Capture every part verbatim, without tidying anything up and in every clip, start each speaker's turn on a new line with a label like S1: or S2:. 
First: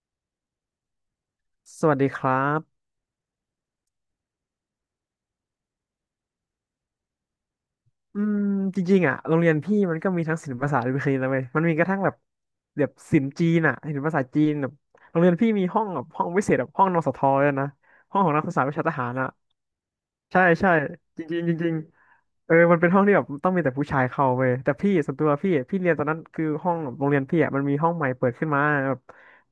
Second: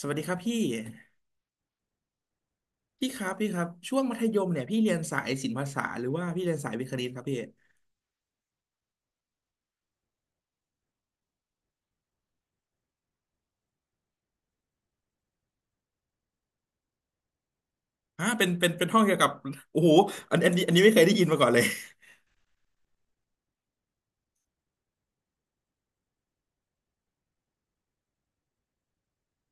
S1: สวัสดีครับพี่
S2: สวัสดีครับ
S1: พี่ครับพี่ครับช่วงมัธยมเนี่ยพี่เรียนสายศิลปภาษาหรือว่าพี่เรียนสายวิทย์คณิตครับพี่
S2: อืมจริงๆอ่ะโรงเรียนพี่มันก็มีทั้งศิลปศาสตร์และวิทยาศาสตน์เลยว้ยมันมีกระทั่งแบบแบบศิลป์จีนอ่ะศิลปศาสตร์จีนแบบโรงเรียนพี่มีห้องแบบห้องพิเศษแบบห้องนสทด้วยนะ ห้อง
S1: ฮะ
S2: ของนั
S1: เป็
S2: ก
S1: น
S2: ศึกษา
S1: เป็น
S2: วิ
S1: เป็
S2: ชา
S1: น
S2: ท
S1: ห้อง
S2: หาร
S1: เกี่ยวกั
S2: อ่ะ
S1: บโอ้โหอัน
S2: ใช่
S1: อันนี้
S2: ใช่
S1: อันนี้ไม่เคยได้
S2: จ
S1: ยินมา
S2: ริง
S1: ก่อ
S2: ๆ
S1: น
S2: จ
S1: เลย
S2: ริงๆเออมันเป็นห้องที่แบบต้องมีแต่ผู้ชายเข้าเว้ยแต่พี่ส่วนตัวพี่พี่เรียนตอนนั้นคือห้องโรงเรียนพี่อ่ะมันมีห้องใหม่เปิดขึ้นมาแบบ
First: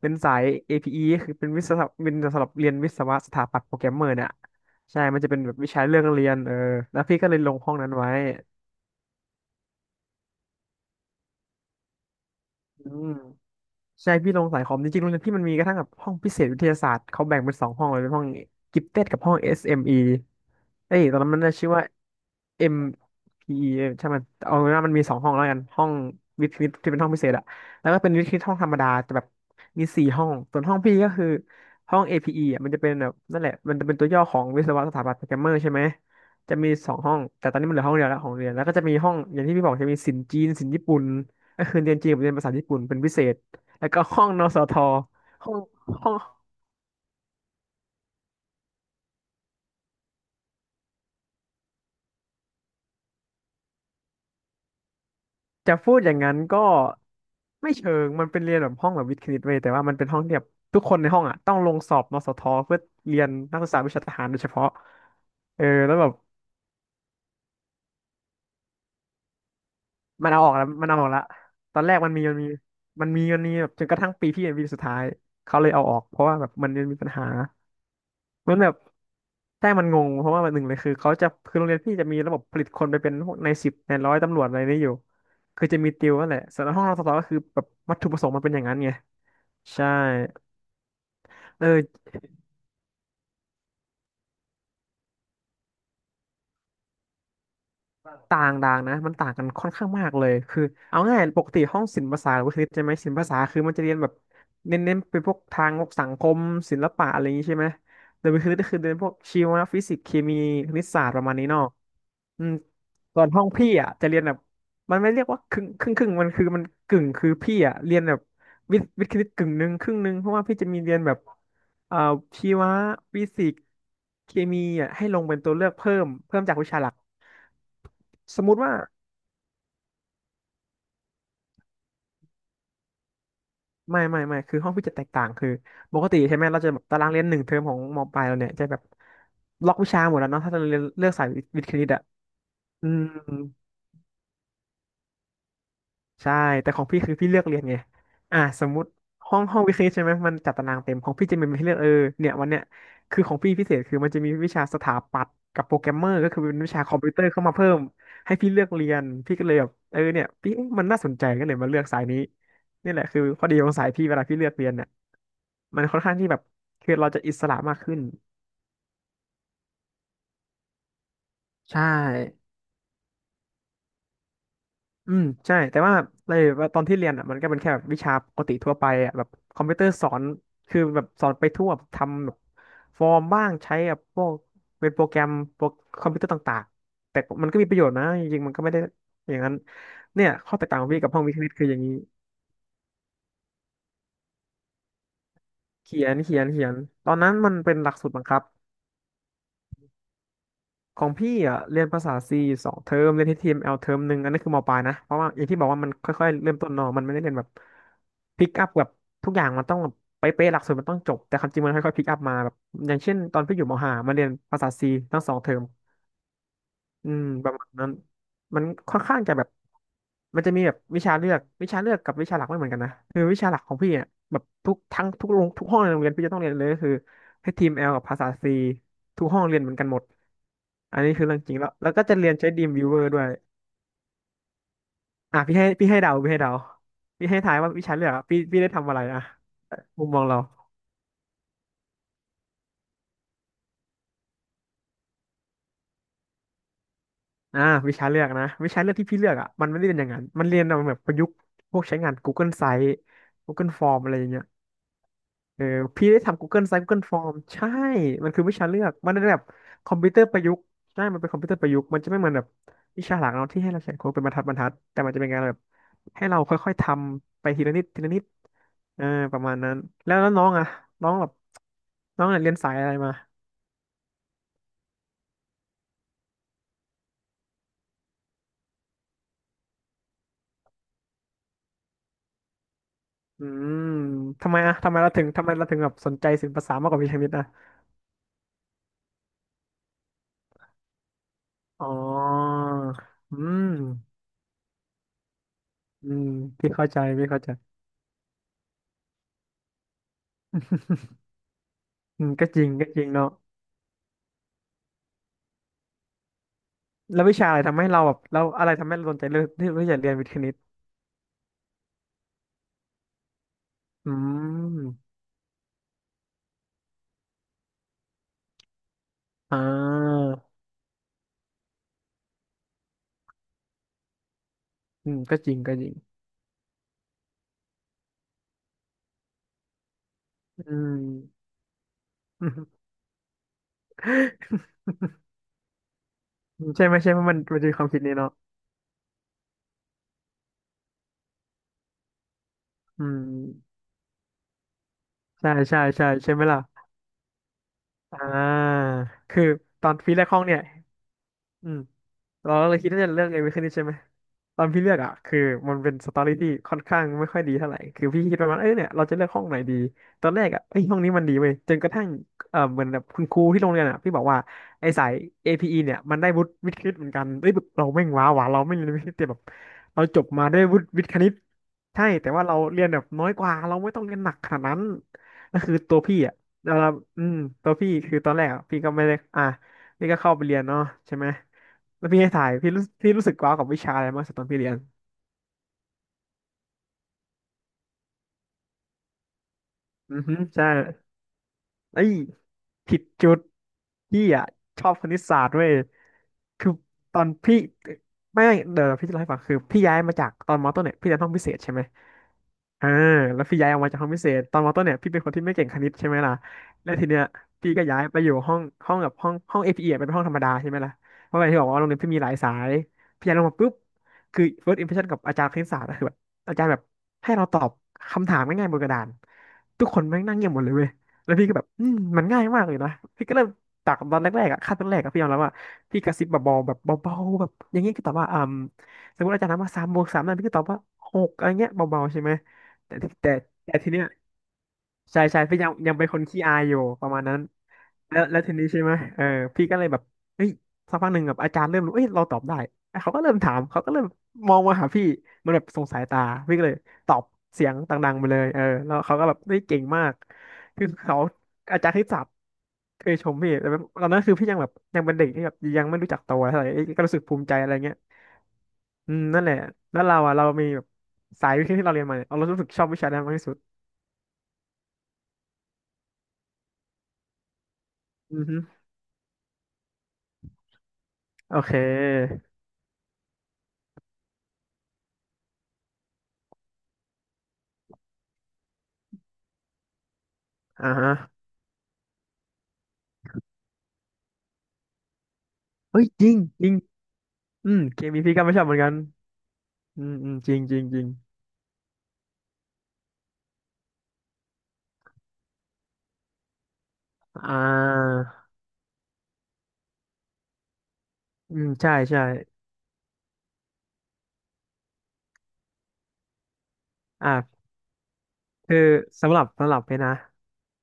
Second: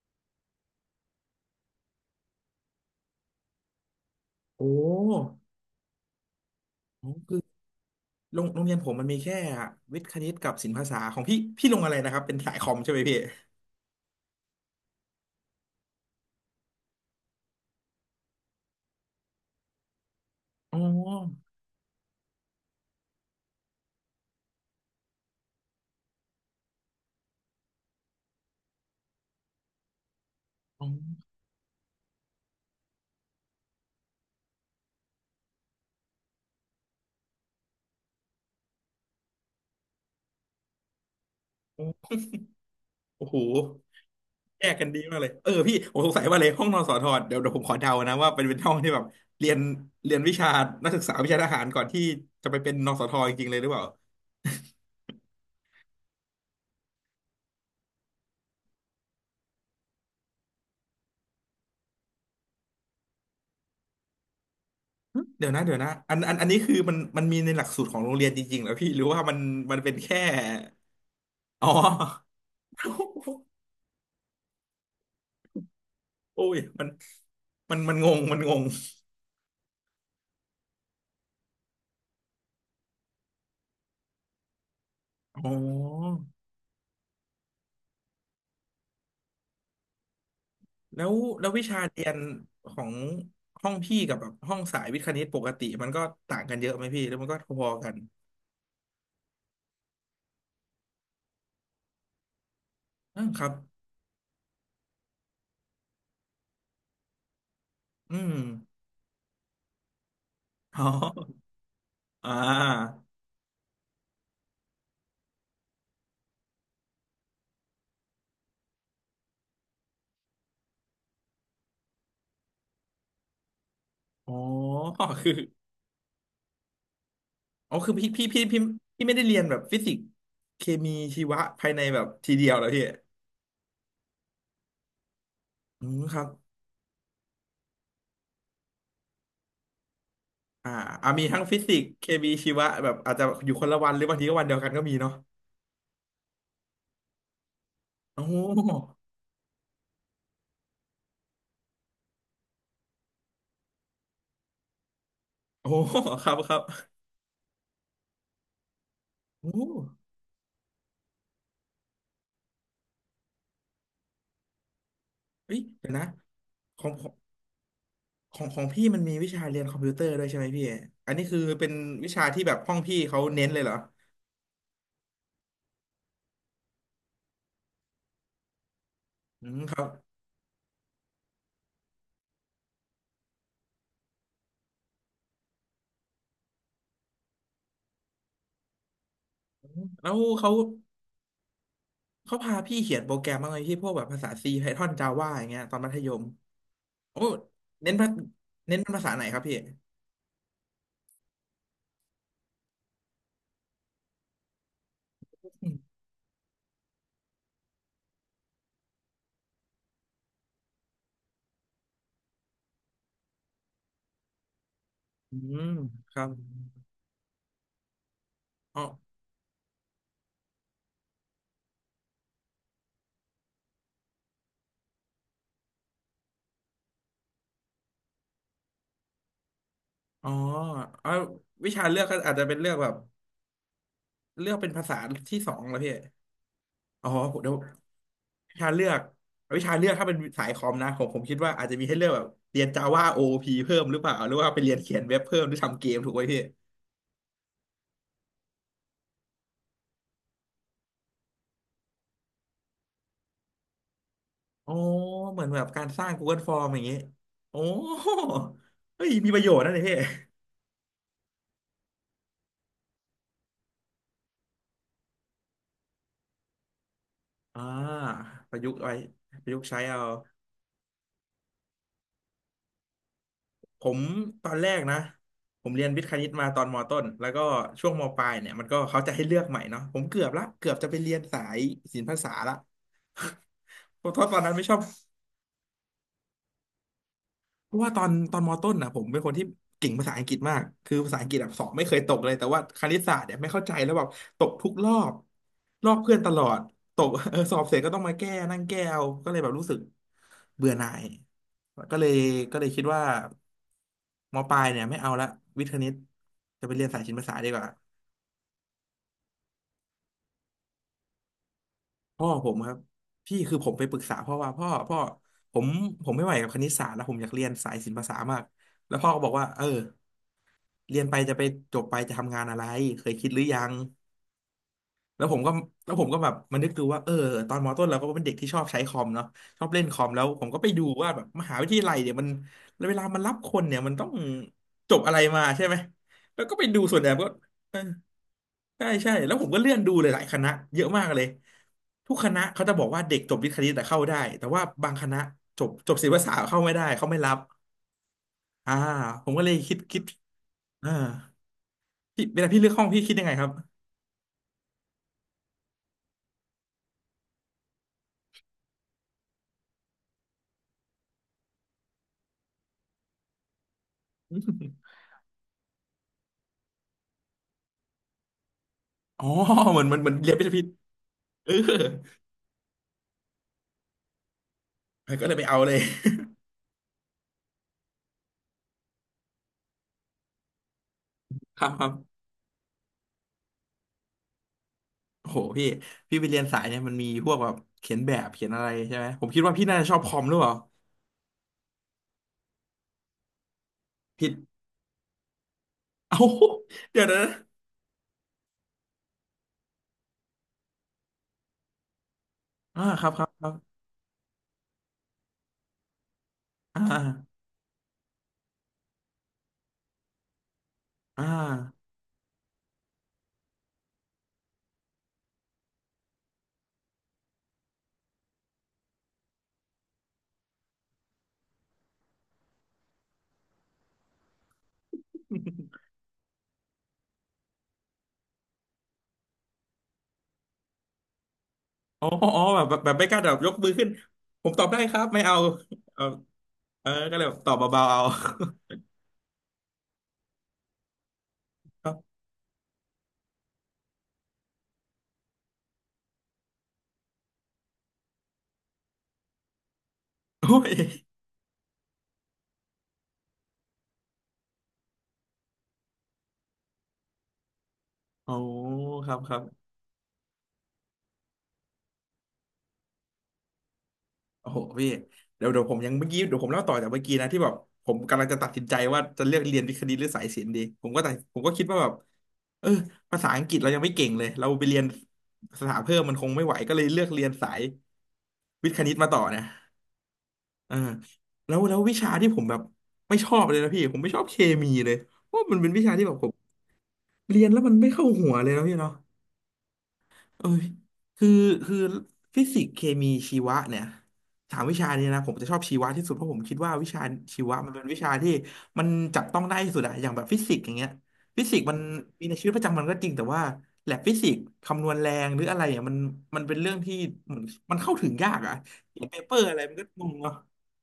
S2: เป็นสาย เอ พี อี คือเป็นวิศวะเป็นสำหรับเรียนวิศวะสถาปัตย์โปรแกรมเมอร์เนี่ย
S1: โอ้
S2: ใช่ มันจะเป็
S1: โ
S2: นแบบวิชาเรื่องเรียนเออแล้ว
S1: ห
S2: พี่ก็
S1: คื
S2: เล
S1: อ
S2: ยลงห้องนั้นไว้
S1: โรงโรงเรียนผมมันมีแค่วิทย์คณิตกับศิลปภาษาของพี่พี่ลงอะไรนะครับเป็นสายคอม
S2: อื
S1: ใช่ไหม
S2: ม
S1: พี่
S2: ใช่พี่ลงสายคอมจริงๆโรงเรียนพี่มันมีกระทั่งแบบห้องพิเศษวิทยาศาสตร์เขาแบ่งเป็นสองห้องเลยเป็นห้องกิฟเต็ดกับห้อง เอส เอ็ม อี
S1: อ๋อ
S2: เอมอีเอ้ยตอนนั้นมันน่าชื่อว่า เอ็ม พี อี ใช่มันเอาเป็นว่ามันมีสองห้องแล้วกันห้องวิทย์คณิตที่เป็นห้องพิเศษอะแล้วก็เป็นวิทย์คณิตห้องธรรมดาแต่แบบมีสี่ห้องส่วนห้อง
S1: อ๋อ
S2: พี่ก็คือห้อง เอ พี อี อพีอีอะมันจะเป็นแบบนั่นแหละมันจะเป็นตัวย่อของวิศวะสถาปัตย์โปรแกรมเมอร์ใช่ไหมจะมีสองห้องแต่ตอนนี้มันเหลือห้องเดียวแล้วของเรียนแล้วก็จะมีห้องอย่างที่พี่บอกจะมีศิลป์จีนศิลป์ญี่ปุ่นก็คือ
S1: อ๋
S2: เรียนจีนกั
S1: อ
S2: บเรียนภาษาญี่ปุ่นเป็นพิเศ
S1: โอ้
S2: ษ
S1: โห
S2: แล้วก็ห้องนส
S1: แย
S2: ท
S1: กกันดีมากเลยเอ
S2: ห้อ
S1: อ
S2: ง
S1: พี่ผมส
S2: ห้อ
S1: ง
S2: ง
S1: สัยว่าเลยห้องนอนสอทอเดี๋ยวเดี๋ยวผมขอเดานะว่าเป็นเป็นห้องที่แบบเรียนเรียนวิชานักศึกษาวิชาทหารก่อนที่จะไปเป็นนสทจริงๆเลยหรือเปล่า
S2: จะพูดอย่างนั้นก็ไม่เชิงมันเป็นเรียนแบบห้องแบบวิทย์คณิตเว้ยแต่ว่ามันเป็นห้องที่แบบทุกคนในห้องอ่ะต้องลงสอบนสทเพื่อเรียนนักศึกษาวิชาทหารโดยเฉพาะ
S1: เดี๋ยว
S2: เอ
S1: นะ
S2: อ
S1: เดี๋ยวนะ
S2: แล้วแบบ
S1: อันอันอันนี้คือมันมันมีในหลักสูตรของโรงเรียนจริงๆเหรอพี่หรือว่ามันมันเป็นแค่
S2: มันเอาออกแล้วมันเอาออกละ
S1: อ๋อ
S2: ตอนแรกมันมีมันมีมันมีมันมีแบบจนกระทั่งปีพี่เป็นปีสุดท้ายเขาเลยเอาออกเพราะ ว่า
S1: โอ้
S2: แบบ
S1: ย
S2: มัน
S1: มัน
S2: มีปัญหา
S1: มันมันงงมันง
S2: มัน
S1: ง
S2: แบบใช่มันงงเพราะว่ามันหนึ่งเลยคือเขาจะคือโรงเรียนพี่จะมีระบบผลิตคนไปเป็นพวกนายสิบนายร้อยตำรวจอะไรนี่อยู่
S1: อ๋อ
S2: คือจะมีติวนั่นแหละส่วนห้องนสทก็คือแบบวัตถุประสงค์มันเป็นอย่างนั้นไง ใช่
S1: แล้วแล้ววิ
S2: เอ
S1: ชาเรีย
S2: อ
S1: นของห้องพี่กับแบบห้องสายวิทย์คณิตปกติมันก็ต่างกันเยอะไหมพี่แล้วมันก็พอๆกัน
S2: ต่างต่างนะมันต่างกันค่อนข้างมากเลยคือเอาง่ายปกติห้องศิลปศาสตร์หรือว่าคลิปใช่ไหมศิลป
S1: อ่า
S2: ศา
S1: ค
S2: สต
S1: รั
S2: ร์
S1: บ
S2: คือมันจะเรียนแบบเน้นเน้นเป็นพวกทางพวกสังคมศิลปะอะไรอย่างนี้ใช่ไหม
S1: อื
S2: แต่
S1: ม
S2: วิคลิปก็คือเรียนพวกชีวะฟิสิกส์เคมีค
S1: อ๋
S2: ณิตศาสตร์ประมาณ
S1: อ
S2: นี้เนาะ
S1: อ่
S2: อืม
S1: า
S2: ส่วนห้องพี่อ่ะจะเรียนแบบมันไม่เรียกว่าครึ่งครึ่งครึ่งมันคือมันกึ่งคือพี่อ่ะเรียนแบบวิทย์วิทย์คณิตกึ่งหนึ่งครึ่งหนึ่งเพราะว่าพี่จะมีเรียนแบบเอ่อชีวะฟิสิกส์
S1: อ๋
S2: เค
S1: อ
S2: มีอ่ะให้ลง
S1: คือ
S2: เป็นตัวเลือกเพิ่มเพิ่มจากวิชาหลัก
S1: อ๋อคือพี่พี่
S2: ส
S1: พี่
S2: มมุ
S1: พี่
S2: ติว่า
S1: พี่ไม่ได้เรียนแบบฟิสิกส์เคมีชีวะภายในแบบทีเดียวเหรอพี่
S2: ไม่ไม่ไม่ คือห้องพี่จะแตกต่าง คือ
S1: อื
S2: ป
S1: ม
S2: ก
S1: ค
S2: ติ
S1: รับ
S2: ใช่ไหมเราจะแบบตารางเรียนหนึ่งเทอมของมปลายเราเนี่ยจะแบบล็อกวิชาหมดแล้วเนาะถ้าเรา
S1: อ่า
S2: เรียนเลื
S1: อ่า
S2: อก
S1: มี
S2: สาย
S1: ทั้งฟิ
S2: วิทย์ค
S1: สิก
S2: ณิ
S1: ส์
S2: ตอ่ะ
S1: เคมีชีวะ
S2: อื
S1: แบบ
S2: ม
S1: อาจจะอยู่คนละวันหรือบางทีก็วันเดียวกันก็มีเนาะ
S2: ใช่แต่ของพี่คือพี่เลือกเรียนไง
S1: โอ้โห
S2: อ่ะสมมติห้องห้องวิเคราะห์ใช่ไหมมันจัดตารางเต็มของพี่จะมีให้เลือกเออเนี่ยวันเนี้ยคือของพี่พิเศษคือมันจะมีวิชาสถาปัตย์กับ
S1: โอ้โ
S2: โปรแกร
S1: ห
S2: มเมอร์
S1: ค
S2: ก็
S1: รับ
S2: คือ
S1: ค
S2: เป็
S1: รั
S2: นวิชา
S1: บ
S2: คอมพิวเตอร์เข้ามาเพิ่มให้พี่เลือกเรียนพี่ก็
S1: โอ้
S2: เลย
S1: โห
S2: แบบเออเนี่ยพี่เอ๊ะมันน่าสนใจก็เลยมาเลือกสายนี้นี่แหละคือข้อดีของสายพี่เวลาพี่เลือกเรียนเนี่ย
S1: เฮ้ย
S2: มัน
S1: เดี๋ยว
S2: ค่อน
S1: นะ
S2: ข้างที่แบบ
S1: ขอ
S2: คื
S1: ง
S2: อ
S1: ขอ
S2: เราจะอิสระมากขึ้น
S1: งของพี่มันมีวิชาเรียนคอมพิวเตอร์ด้วยใช่ไหมพี่ อันนี้คือเป็น
S2: ใช่
S1: วิชาที่แบบห้องพี่เขาเน้นเลยเหรอ
S2: อืมใช่แต่ว่าในตอนที่เรียนอ่ะมันก็เป็นแค่แบบวิชาปกติทั่วไปอ่ะแบบ
S1: อื
S2: ค
S1: ม
S2: อม
S1: ค
S2: พิวเต
S1: รั
S2: อ
S1: บ
S2: ร์สอนคือแบบสอนไปทั่วแบบทำแบบฟอร์มบ้างใช้แบบพวกเป็นโปรแกรมโปรคอมพิวเตอร์ต่างๆแต่มันก็มีประโยชน์นะจริงๆมันก็ไม่ได้อย่างนั้น
S1: อืมแล้ว
S2: เนี่ย
S1: เขา
S2: ข้อแตกต่างของพี่กับห้องวิทย์คณิตคืออย่างนี้
S1: เขาพาพี่เขียนโปรแกรมบ้างไหมพี่พวกแบบภาษา C Python Java อย่างเงี้ยตอนมัธ
S2: เขี
S1: ย
S2: ยน
S1: ม
S2: เขียนเขียนตอน
S1: โอ้
S2: นั้นมันเป็นห
S1: เน้
S2: ลั
S1: น
S2: ก
S1: ภา
S2: สูตรบังคับ
S1: เน้นเป็นภาษาไหนครับพี่
S2: ของพี่อ่ะเรียนภาษาซีสองเทอมเรียนที่ทีมเอลเทอมหนึ่งอันนั้นคือมปลายนะเพราะว่าอย่างที่บอกว่ามันค่อยๆเริ่มต้นเนอะมันไม่ได้เรียนแบบพิกอัพแบบทุกอย่างมันต้องแบบเป๊ะๆหลักสูตรมันต้องจบแต่ความจริงมันค่อยๆพิกอัพมาแบบอย่างเช่นตอนพี่อยู่มห้ามาเรียนภาษาซีทั้งสอ
S1: อื
S2: งเทอม
S1: มครับ
S2: อืมประมาณนั้นมัน
S1: อ๋อ
S2: ค่อนข้างจะแบบมันจะมีแบบวิชาเลือกวิชาเลือกกับวิชาหลักไม่เหมือนกันนะคือวิชาหลักของพี่อ่ะแบบทุกทั้งทุกโรงทุกห้องในโรงเรียนพี่จะต้องเรียนเลยก็คือให้ทีมเอลกับภาษาซีทุกห้องเรียนเหมือนกันหมด
S1: อ๋อ
S2: อันนี้
S1: เอา
S2: คือเรื่องจริงแล้
S1: วิ
S2: ว
S1: ชา
S2: แล้ว
S1: เลื
S2: ก็
S1: อก
S2: จะ
S1: ก็
S2: เรีย
S1: อา
S2: น
S1: จจะ
S2: ใช้
S1: เป็น
S2: ดี
S1: เลื
S2: ม
S1: อก
S2: วิ
S1: แบ
S2: ว
S1: บ
S2: เ a v e r ด้วย
S1: เลือกเป็นภาษาที่
S2: อ่ะ
S1: สอ
S2: พี่
S1: ง
S2: ให้
S1: แล้ว
S2: พี่
S1: พี่
S2: ให้เดาพี่ให้เดา
S1: อ๋อ
S2: พี่ให้
S1: เดี๋ย
S2: ทา
S1: ว
S2: ยว่าวิชาเลือกอะพี่
S1: วิ
S2: พี่
S1: ชา
S2: ได้
S1: เลื
S2: ทำ
S1: อ
S2: อะ
S1: ก
S2: ไรอะ
S1: วิชาเลือก
S2: มุ
S1: ถ้า
S2: ม
S1: เป็น
S2: มองเรา
S1: สายคอมนะผมผมคิดว่าอาจจะมีให้เลือกแบบเรียน Java โอ o p เพิ่มหรือเปล่าหรือว่าไปเรียนเขียนเว็บเพิ่มหรือทำเกมถูกไหมพี่
S2: อ่าวิชาเลือกนะวิชาเลือกที่พี่เลือกอ่ะมันไม่ได้เรียนอย่างนั้นมันเรียนเอาแบบประยุกต์พวกใช้งาน Google Site Google Form อะไรอย่างเงี้ย
S1: อ๋อเหมือนแบ
S2: เออ
S1: บการส
S2: พี่
S1: ร้าง
S2: ได้
S1: Google
S2: ทำ Google
S1: Form
S2: s
S1: อ
S2: i t
S1: ย่า
S2: e
S1: งงี้
S2: Google Form
S1: โอ้
S2: ใช่มันคือวิชาเลือก
S1: เฮ้ย
S2: มันเป็
S1: มี
S2: น
S1: ป
S2: แบ
S1: ระ
S2: บ
S1: โยชน์นะเนี่ย
S2: คอ
S1: พี่
S2: มพิวเตอร์ประยุกต์ใช่มันเป็นคอมพิวเตอร์ประยุกต์มันจะไม่เหมือนแบบวิชาหลักเนาะที่ให้เราเขียนโค้ดเป็นบรรทัดบรรทัดแต่มันจะเป็นการแบบให้เราค่อยๆทำไป
S1: อ่า
S2: ทีละนิดทีละนิด
S1: ประยุกต์ไว้
S2: เออประ
S1: ประ
S2: มา
S1: ยุ
S2: ณ
S1: กต์
S2: นั้น
S1: ใช้เอา
S2: แล้วแล้วน้องอะน้องแบบน้องเนเรียนสายอะไรมา
S1: ผมตอนแรกนะผมเรียนวิทย์คณิตมาตอนมต้นแล้วก็ช่วงมปลายเนี่ยมันก็เขาจะให้เลือกใหม่เนาะผมเกือบละเกือบจะไปเรียนสายศิลปภาษาละ
S2: อืม
S1: เพราะตอนนั้
S2: ทำ
S1: น
S2: ไม
S1: ไม่ช
S2: อะ
S1: อบ
S2: ทำไมเราถึงทำไมเราถึงแบบสนใจศิลปศาสตร์มากกว่าวิชาวิทย์อะ
S1: เพราะว่าตอนตอนมอต้นอ่ะผมเป็นคนที่เก่งภาษาอังกฤษมากคือภาษาอังกฤษแบบสอบไม่
S2: อ๋
S1: เคยตกเลยแต่ว่า
S2: อ
S1: คณิตศาสตร์เนี่
S2: อื
S1: ยไม่เข้า
S2: ม
S1: ใจแล้วแบบตกทุกรอบลอก
S2: อื
S1: เพื่อน
S2: ม
S1: ตลอด
S2: พี่เข้าใจ
S1: ตก
S2: พี่
S1: เออ
S2: เข้าใจ
S1: สอบเสร็จก็ต้องมาแก้นั่งแก้เอาก็เลยแบบรู้สึกเบื่อหน่ายก็เลย
S2: อืมก็
S1: ก็
S2: จ
S1: เล
S2: ริง
S1: ยคิด
S2: ก็จ
S1: ว่า
S2: ริงเนาะ
S1: มปลายเนี่ยไม่เอาละวิทย์คณิตจะไปเรียนสายศิล
S2: แล้
S1: ป
S2: ว
S1: ศา
S2: วิ
S1: สตร์
S2: ชา
S1: ดี
S2: อะ
S1: ก
S2: ไร
S1: ว่า
S2: ทำให้เราแบบเราอะไรทำให้เราสนใจเรื่องที่ที่จะเรียนวิทย์คณิต
S1: พ่อผมครับพี่คือผมไปปรึก
S2: อื
S1: ษาพ่อว่าพ่อพ่อ
S2: ม
S1: ผมผมไม่ไหวกับคณิตศาสตร์แล้วผมอยากเรียนสายศิลปศาสตร์มากแล้วพ่อก็บอกว่า
S2: อ่
S1: เออ
S2: า
S1: เรียนไปจะไปจบไปจะทำงานอะไรเคยคิดหรือยัง
S2: อืม
S1: แล้วผ
S2: ก็
S1: ม
S2: จ
S1: ก็
S2: ริงก็จริ
S1: แล้ว
S2: ง
S1: ผมก็แบบมันนึกดูว่าเออตอนมต้นเราก็เป็นเด็กที่ชอบใช้คอมเนาะชอบเล่นคอมแล้วผมก็
S2: อื
S1: ไปดูว่าแบบม
S2: ม
S1: หาวิทยาลัยเนี่ยมัน เวลามันรับคนเนี่ยมันต้องจบอะไรมาใช่ไหมแล้วก็ไปดู
S2: ใช่ไหม
S1: ส่วนให
S2: ใช่
S1: ญ่
S2: ไหม
S1: ก็
S2: มันมันจะ
S1: เอ
S2: มี
S1: อ
S2: ความคิดนี้เนาะ
S1: ใช่ใช่แล้วผมก็เลื่อนดูหลายๆคณะเยอะมากเลยทุกคณะเขาจะบอกว่า
S2: อื
S1: เด็ก
S2: ม
S1: จบวิทย์คณิตแต่เข้าได้แต่ว่าบางคณะ
S2: ใช่
S1: จบ
S2: ใช่
S1: จบศิ
S2: ใช่
S1: ลปศา
S2: ใช่
S1: สต
S2: ไหม
S1: ร์เข้า
S2: ล่ะ
S1: ไม่ได้เขาไม่รับ
S2: อ่า
S1: อ่าผม
S2: คื
S1: ก็
S2: อ
S1: เลยคิด
S2: ตอน
S1: คิด
S2: ฟีแรกห้องเนี่ย
S1: อ่า
S2: อืม
S1: พี่เวลา
S2: เรา
S1: พี่เลือ
S2: เล
S1: ก
S2: ย
S1: ห้อ
S2: คิ
S1: ง
S2: ด
S1: พี่
S2: ว่าจะ
S1: คิด
S2: เลื
S1: ยั
S2: อ
S1: ง
S2: ก
S1: ไง
S2: เรีย
S1: ค
S2: น
S1: รับ
S2: วิทย์คณิตใช่ไหม ตอนพี่เลือกอ่ะคือมันเป็นสตอรี่ที่ค่อนข้างไม่ค่อยดีเท่าไหร่คือพี่คิดประมาณเอ้ยเนี่ยเราจะเลือกห้องไหนดีตอนแรกอ่ะเอ้ยห้องนี้มันดีเว้ยจนกระทั่งเออเหมือนแบบคุณครูที่โรงเรียนอ่ะพี่บอกว่าไอ้สาย เอ พี อี เนี่ยมันได้วุฒิวิทย์คณิตเหมือนกันเอ้ยแบบเราแม่งว้าวะเราไม่เรียนวิทย์คณิต
S1: อ๋
S2: แต่
S1: อ
S2: แบบ
S1: เหมือนเหมัน
S2: เรา
S1: เหมือน
S2: จบ
S1: เรียนพิ
S2: มา
S1: เศช่
S2: ได้
S1: ผิด
S2: วุฒิวิทย์คณิตใช่แต่ว่าเราเรียนแบบน้อยกว่าเราไม่ต้องเรียนหนักขนาดนั้น
S1: เออก็เลยไป
S2: ก็
S1: เอา
S2: คื
S1: เล
S2: อ
S1: ย
S2: ตัวพี่อ่ะเราอืมตัวพี่คือตอนแรกอะพี่ก็ไม่ได้อ่ะ นี่ก็เข้าไปเรียนเนาะใช่ไหม
S1: ครับครับ
S2: แล้วพี่ให้ถ่ายพี่รู้พี่รู้สึกว้าวกับวิชาอะไรมากสุดตอนพี่เรียน
S1: โอ้โหพี่พี่ไปเรียนสายเนี่ยมันมีพวกแบบเขียนแบบเขียนอะไรใช่ไหมผมคิดว่าพี่น่าจะชอบคอ
S2: อือ
S1: มหรื
S2: ฮึ
S1: อเปล่า
S2: ใช่เอ้ย ผิดจุดพี่
S1: ผิด
S2: อ่ะชอบคณิตศาสตร์เว้ย
S1: เอ้า
S2: คือ
S1: เดี๋ยว
S2: ตอ
S1: นะ
S2: นพี่ไม่ไม่เดี๋ยวพี่จะเล่าให้ฟังคือพี่ย้ายมาจากตอนมอต้นเนี่ยพี่เรียนห้องพิเศษใช่ไหม
S1: อ่า
S2: อ่า
S1: ครับครับ
S2: แล้
S1: ค
S2: ว
S1: รั
S2: พี่ย้า
S1: บ
S2: ยออกมาจากห้องพิเศษตอนมอต้นเนี่ยพี่เป็นคนที่ไม่เก่งคณิตใช่ไหมล่ะ
S1: อ่
S2: แล้วทีเนี้ย
S1: า
S2: พี่ก็ย้ายไปอยู่ห้องห้องกับห้องห้อง เอ พี อี อพีอีอะเป็นห้องธรรมดาใช่ไหมล่ะ
S1: อ่า
S2: เพราะว่าอย่างที่บอกว่าโรงเรียนพี่มีหลายสายพี่ย้ายลงมาปุ๊บคือ first impression กับอาจารย์คณิตศาสตร์อะคือแบบอาจารย์แบบให้เราตอบคำถามง่ายๆบนกระดานทุกคนแม่งนั่งเงียบหมดเลยเว้ย แล้วพี่ก็แบบอืมมันง่ายมากเลยนะพี่ก็เริ่มจากตอนแรกๆอ่ะขั้นตอนแรกอะพี่ยอมรับว่าพี่กระซิบแบบเบาๆแบบเบาๆแบบอย่างงี้ก็ตอบว่าอ่าสมมติอาจารย์ถามว่าสามบวกสามนั่นพี่ก็ตอบว่าหกอะไรเงี้ยเบา
S1: อ๋อ
S2: ๆใช่ไหม
S1: อ๋อแบบแบบแบบ
S2: แต่
S1: ไม่
S2: ที่
S1: กล้าแบ
S2: แต่
S1: บยกมือ
S2: แต่
S1: ขึ้น
S2: ทีเนี้ย
S1: ผมตอบได้ครับไม่
S2: ใช่
S1: เอา
S2: ใช่พี่ยังยัง
S1: เออ
S2: เป็นคนขี้อายอยู่
S1: เออ
S2: ประ
S1: ก็
S2: มา
S1: เล
S2: ณ
S1: ยแบ
S2: นั้
S1: บ
S2: น
S1: ตอบเบาๆเอา
S2: แล้วแล้วทีนี้ใช่ไหมเออพี่ก็เลยแบบเฮ้ยสักพักหนึ่งแบบอาจารย์เริ่ ม
S1: ครั
S2: รู้เอ้ย
S1: บ
S2: เราตอบได้เอ้ยเขาก็เริ่มถามเขาก็เริ่มมองมาหาพี่มันแบบส่งสายตาพี่ก็เลยตอบเสียงดังๆไปเลยเออแล้วเขาก็แบบเฮ้ยเก่งมาก
S1: โอ้ย
S2: คือเขาอาจารย์ที่สับเคยชมพี่แต่แบบตอนนั้นคือพี่ยังแบบยังเป็นเด็กที่แบบยังไม่รู้จักตัวเท่าไหร่เอ้ยก็รู้สึกภูมิใจอะไรเงี้ย
S1: โอ้ค
S2: อื
S1: รับ
S2: ม
S1: ครั
S2: นั่
S1: บ
S2: นแหละแล้วเราอ่ะเรามีแบบสายวิทย์ที่เราเรียนมาเนี่ยเรารู้สึกชอบวิชานั้นมากที่สุด
S1: โอ้โหพี่เดี๋ยวเดี๋ยวผมยังเมื่อกี้เดี๋ยวผมเล่าต่อจากเมื่อกี้นะที่แบบผมกำลังจะ
S2: อือ
S1: ตัด
S2: ฮึ
S1: สินใจว่าจะเลือกเรียนวิทย์คณิตหรือสายศิลป์ดีผมก็ตัดผมก็
S2: โอ
S1: คิด
S2: เค
S1: ว่าแบบเออภาษาอังกฤษเรายังไม่เก่งเลยเราไปเรียนสถาเพิ่มมันคงไม่ไหวก็เลยเลือกเรียนสายวิทย์คณิตมาต่อเนี่ยเออ
S2: อ่าฮะ
S1: แล้วแล้ววิชาที่ผมแบบไม่ชอบเลยนะพี่ผมไม่ชอบเคมีเลยเพราะมันเป็นวิชา
S2: เฮ้
S1: ที่
S2: ย
S1: แบบ
S2: จ
S1: ผ
S2: ริ
S1: ม
S2: งจริง
S1: เรียนแล้ว
S2: อื
S1: มัน
S2: ม
S1: ไม่
S2: เค
S1: เข้า
S2: มี
S1: หั
S2: พี่
S1: ว
S2: ก็
S1: เล
S2: ไม่
S1: ย
S2: ช
S1: นะ
S2: อบเห
S1: พี่
S2: มือนกั
S1: เนาะ
S2: นอืมอืม
S1: เอ้
S2: จริง
S1: ย
S2: จริงจริง
S1: คือคือฟิสิกส์เคมีชีวะเนี่ยสามวิชานี้นะผมจะชอบชีวะที่สุดเพราะผมคิดว่าวิชาชี
S2: อ่
S1: วะมันเป็นวิชา
S2: า
S1: ที่มันจับต้องได้ที่สุดอะอย่างแบบฟิสิกส์อย่างเงี้ยฟิ
S2: อื
S1: สิกส์
S2: ม
S1: มัน
S2: ใช่ใช่
S1: มีในชีวิตประจำวันก็จริงแต่ว่าแลบฟิสิกส์คำนวณแรงหรืออะไรอ่ะมันมันเป็นเรื่องที่เหมือน
S2: อ่า
S1: มันเข้าถึงยากอะ
S2: คือ
S1: อย่างเปเป
S2: สำ
S1: อ
S2: หรับ
S1: ร์อะไร
S2: สำ
S1: มั
S2: ห
S1: น
S2: รับ
S1: ก็
S2: เพชร
S1: ง
S2: นะ
S1: งเนาะ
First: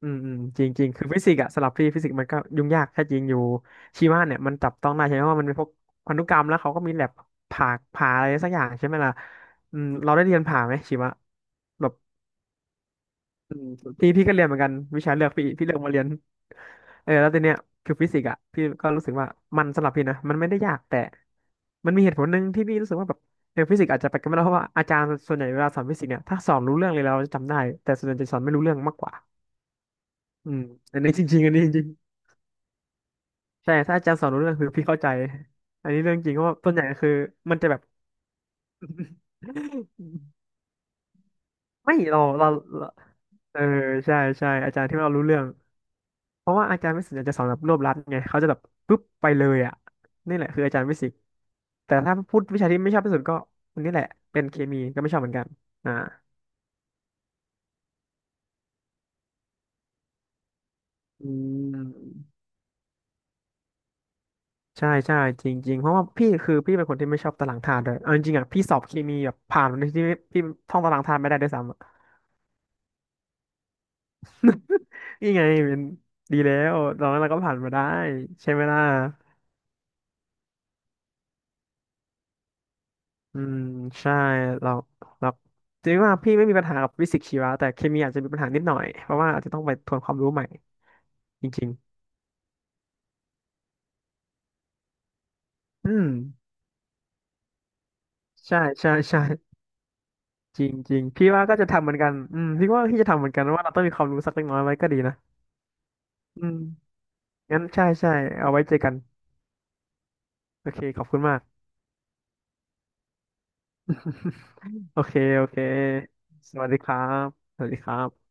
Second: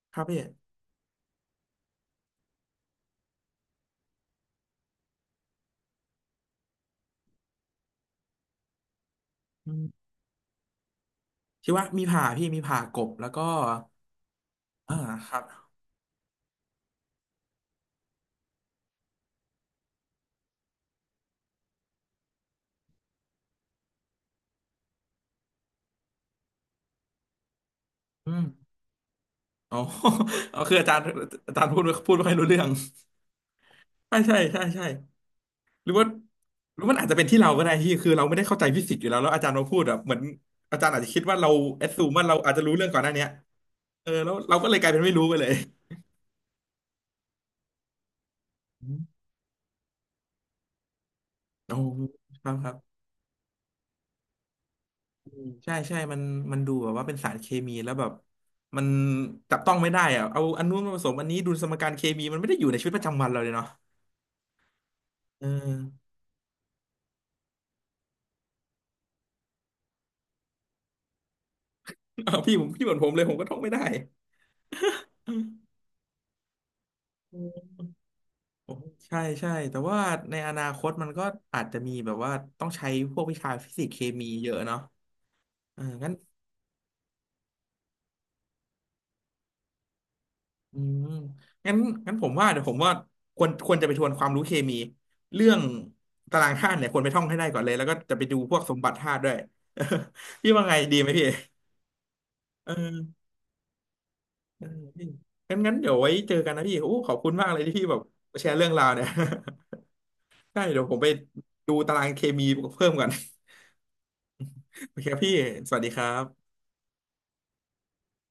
S2: อื
S1: ค
S2: ม
S1: รับ
S2: อื
S1: พี่
S2: มจริงจริงคือฟิสิกส์อะสำหรับพี่ฟิสิกส์มันก็ยุ่งยากแค่จริงอยู่ชีวะเนี่ยมันจับต้องได้ใช่ไหมว่ามันเป็นพวกพันธุกรรมแล้วเขาก็มีแลบผ่าผ่าอะไรสักอย่างใช่ไหมล่ะ
S1: อื
S2: อืม
S1: ม
S2: เราได้เรียนผ่าไหมชีวะ
S1: ชีวะ
S2: แบบ
S1: มีผ่าพี่มีผ่ากบแล้วก็
S2: อืมพี่พี่ก็เรียนเหมือนกัน
S1: อ่า
S2: วิชาเลื
S1: ค
S2: อก
S1: รับ
S2: พี่พี่เลือกมาเรียนเออแล้วทีเนี้ยคือฟิสิกส์อ่ะพี่ก็รู้สึกว่ามันสำหรับพี่นะมันไม่ได้ยากแต่มันมีเหตุผลหนึ่งที่พี่รู้สึกว่าแบบเออฟิสิกส์อาจจะไปกันไม่ได้เพราะว่าอาจารย์ส่วนใหญ่เวลาสอนฟิสิกส์เนี่ยถ้าสอนรู้เรื่องเลยเราจะจำได้แต่ส่วนใหญ่จะ
S1: อื
S2: สอน
S1: ม
S2: ไม่รู้เรื่องมากกว่า
S1: อ๋อ
S2: อื
S1: อ๋อ
S2: ม
S1: คืออาจา
S2: อั
S1: ร
S2: น
S1: ย์
S2: นี้จริงๆอั
S1: อา
S2: นนี้
S1: จารย์พู
S2: จ
S1: ด
S2: ริง
S1: ไม่พูดไม่ค่อยรู้เรื่อง
S2: ๆใช่ถ้าอาจาร
S1: ใช่
S2: ย์สอน
S1: ใช่
S2: รู้เรื่อง
S1: ใช่
S2: คือ
S1: ใช่
S2: พี่เข้าใจ
S1: ห
S2: อั
S1: รื
S2: น
S1: อ
S2: นี้
S1: ว่า
S2: เรื่องจริงเพราะว่าส่วน
S1: ห
S2: ให
S1: รือ
S2: ญ่
S1: มันอาจ
S2: คือ
S1: จะเป็นที่เรา
S2: มัน
S1: ก็
S2: จะ
S1: ได้
S2: แบบ
S1: ที่คือเราไม่ได้เข้าใจฟิสิกส์อยู่แล้วแล้วอาจารย์มาพูดแบบเหมือน อาจารย์อาจจะคิดว่าเราแอ ด
S2: ไม่
S1: ซูม
S2: เรา
S1: ว่าเรา
S2: เรา
S1: อาจจะรู้
S2: เรา
S1: เรื่องก่อนหน้าเนี้ย
S2: เออ
S1: เออ
S2: ใช่
S1: แล้ว
S2: ใช่
S1: เราก็
S2: อา
S1: เลย
S2: จา
S1: ก
S2: ร
S1: ลา
S2: ย์
S1: ย
S2: ที่
S1: เป็น
S2: เรา
S1: ไม่
S2: รู้
S1: รู้ไป
S2: เรื่อ
S1: เล
S2: ง
S1: ย
S2: เพราะว่าอาจารย์วิสิตอาจจะสอนแบบรวบรัดไงเขาจะแบบ
S1: อื
S2: ปุ๊บ
S1: ม
S2: ไปเลยอ่ะนี่แหละคืออาจารย์วิสิต
S1: โอ้
S2: แต่ถ้าพูด
S1: ครับ
S2: วิ
S1: ค
S2: ชา
S1: รั
S2: ที่ไม่ช
S1: บ
S2: อบที่สุดก็อันนี้แหละเป็นเคมีก็ไม่ชอบเห
S1: อื
S2: มือน
S1: ม
S2: กัน
S1: ใช่
S2: อ่า
S1: ใช่มันมันดูแบบว่าเป็นสารเคมีแล้วแบบมันจับต้องไม่ได้อะเอาอันนู้นมาผสมอั
S2: อื
S1: นนี้ดูสมการเคมี
S2: ม
S1: มันไม่ได้อยู่ในชีวิตประจำวันเราเลยเนาะ
S2: ใช่ใช่
S1: เอ
S2: จริงๆเพราะว่า
S1: อ
S2: พี่คือพี่เป็นคนที่ไม่ชอบตารางธาตุด้วยเอาจริงๆอ่ะพี่สอบเคมีแบบผ่านในที่พี่ท่องตารางธาตุไม่ได้ด้วยซ้ำอะ
S1: เอาพี่ผมพี่เหมือนผมเลยผมก็ท่องไม่ได้
S2: นี่ไงเป็นดีแล้วตอนนั้นเราก็ผ่าน มาได้ใช่ไหม
S1: โอ้
S2: ล่ะ
S1: ใช่ใช่แต่ว่าในอนาคตมันก็อาจจะมีแบบว่าต้องใช้พวกวิ
S2: อื
S1: ชา
S2: ม
S1: ฟิสิกส์เค
S2: ใช่
S1: มีเยอะ
S2: เรา
S1: เนาะ
S2: เรา
S1: เออ
S2: จริงๆ
S1: งั้
S2: ว่า
S1: น
S2: พี่ไม่มีปัญหากับฟิสิกส์ชีวะแต่เคมีอาจจะมีปัญหานิดหน่อยเพราะว่าอาจจะต้องไปทวนความรู้ใหม่
S1: อืม
S2: จริง
S1: งั้นงั้นผมว่าเดี๋ยวผมว่าควรควรจะไปทวนความรู้เคมีเรื่อง
S2: ๆอืม
S1: ตารางธาตุเนี่ยควรไปท่องให้ได้ก่อนเลยแล้วก็จะไปดูพ
S2: ใช่
S1: วกสมบั
S2: ใช่
S1: ติธาตุ
S2: ใช่
S1: ด้วย พี่
S2: จ
S1: ว่า
S2: ริง
S1: ไง
S2: จ
S1: ดี
S2: ริง
S1: ไหมพี่
S2: พี่ว่าก็จะทำเหมือนกันอืมพี่
S1: เอ
S2: ว่าพี่จะทำเห
S1: อ
S2: มือนกันว่าเราต้องมีความรู้สักเล็กน้อย
S1: เออ
S2: ไว้ก็ดี
S1: พี่
S2: นะ
S1: งั้นงั้นเดี๋ยวไว้เจอ
S2: อื
S1: กัน
S2: ม
S1: นะพี่โอ้ขอบคุณมากเล
S2: งั้
S1: ย
S2: น
S1: ที่
S2: ใช่
S1: พี่แบบ
S2: ใช่
S1: แช
S2: เอา
S1: ร์
S2: ไว้
S1: เรื่อ
S2: เจ
S1: ง
S2: อ
S1: ราว
S2: กัน
S1: เนี่ย ได้
S2: โอเค
S1: เดี๋ยวผม
S2: ขอ
S1: ไป
S2: บคุณมาก
S1: ดูตารางเคมีเพิ่มก่อน โอ
S2: โอ
S1: เค
S2: เค
S1: ครับพี่
S2: โอเค
S1: สวัสดีครับ
S2: สวัสดีครับสวัสดีครับ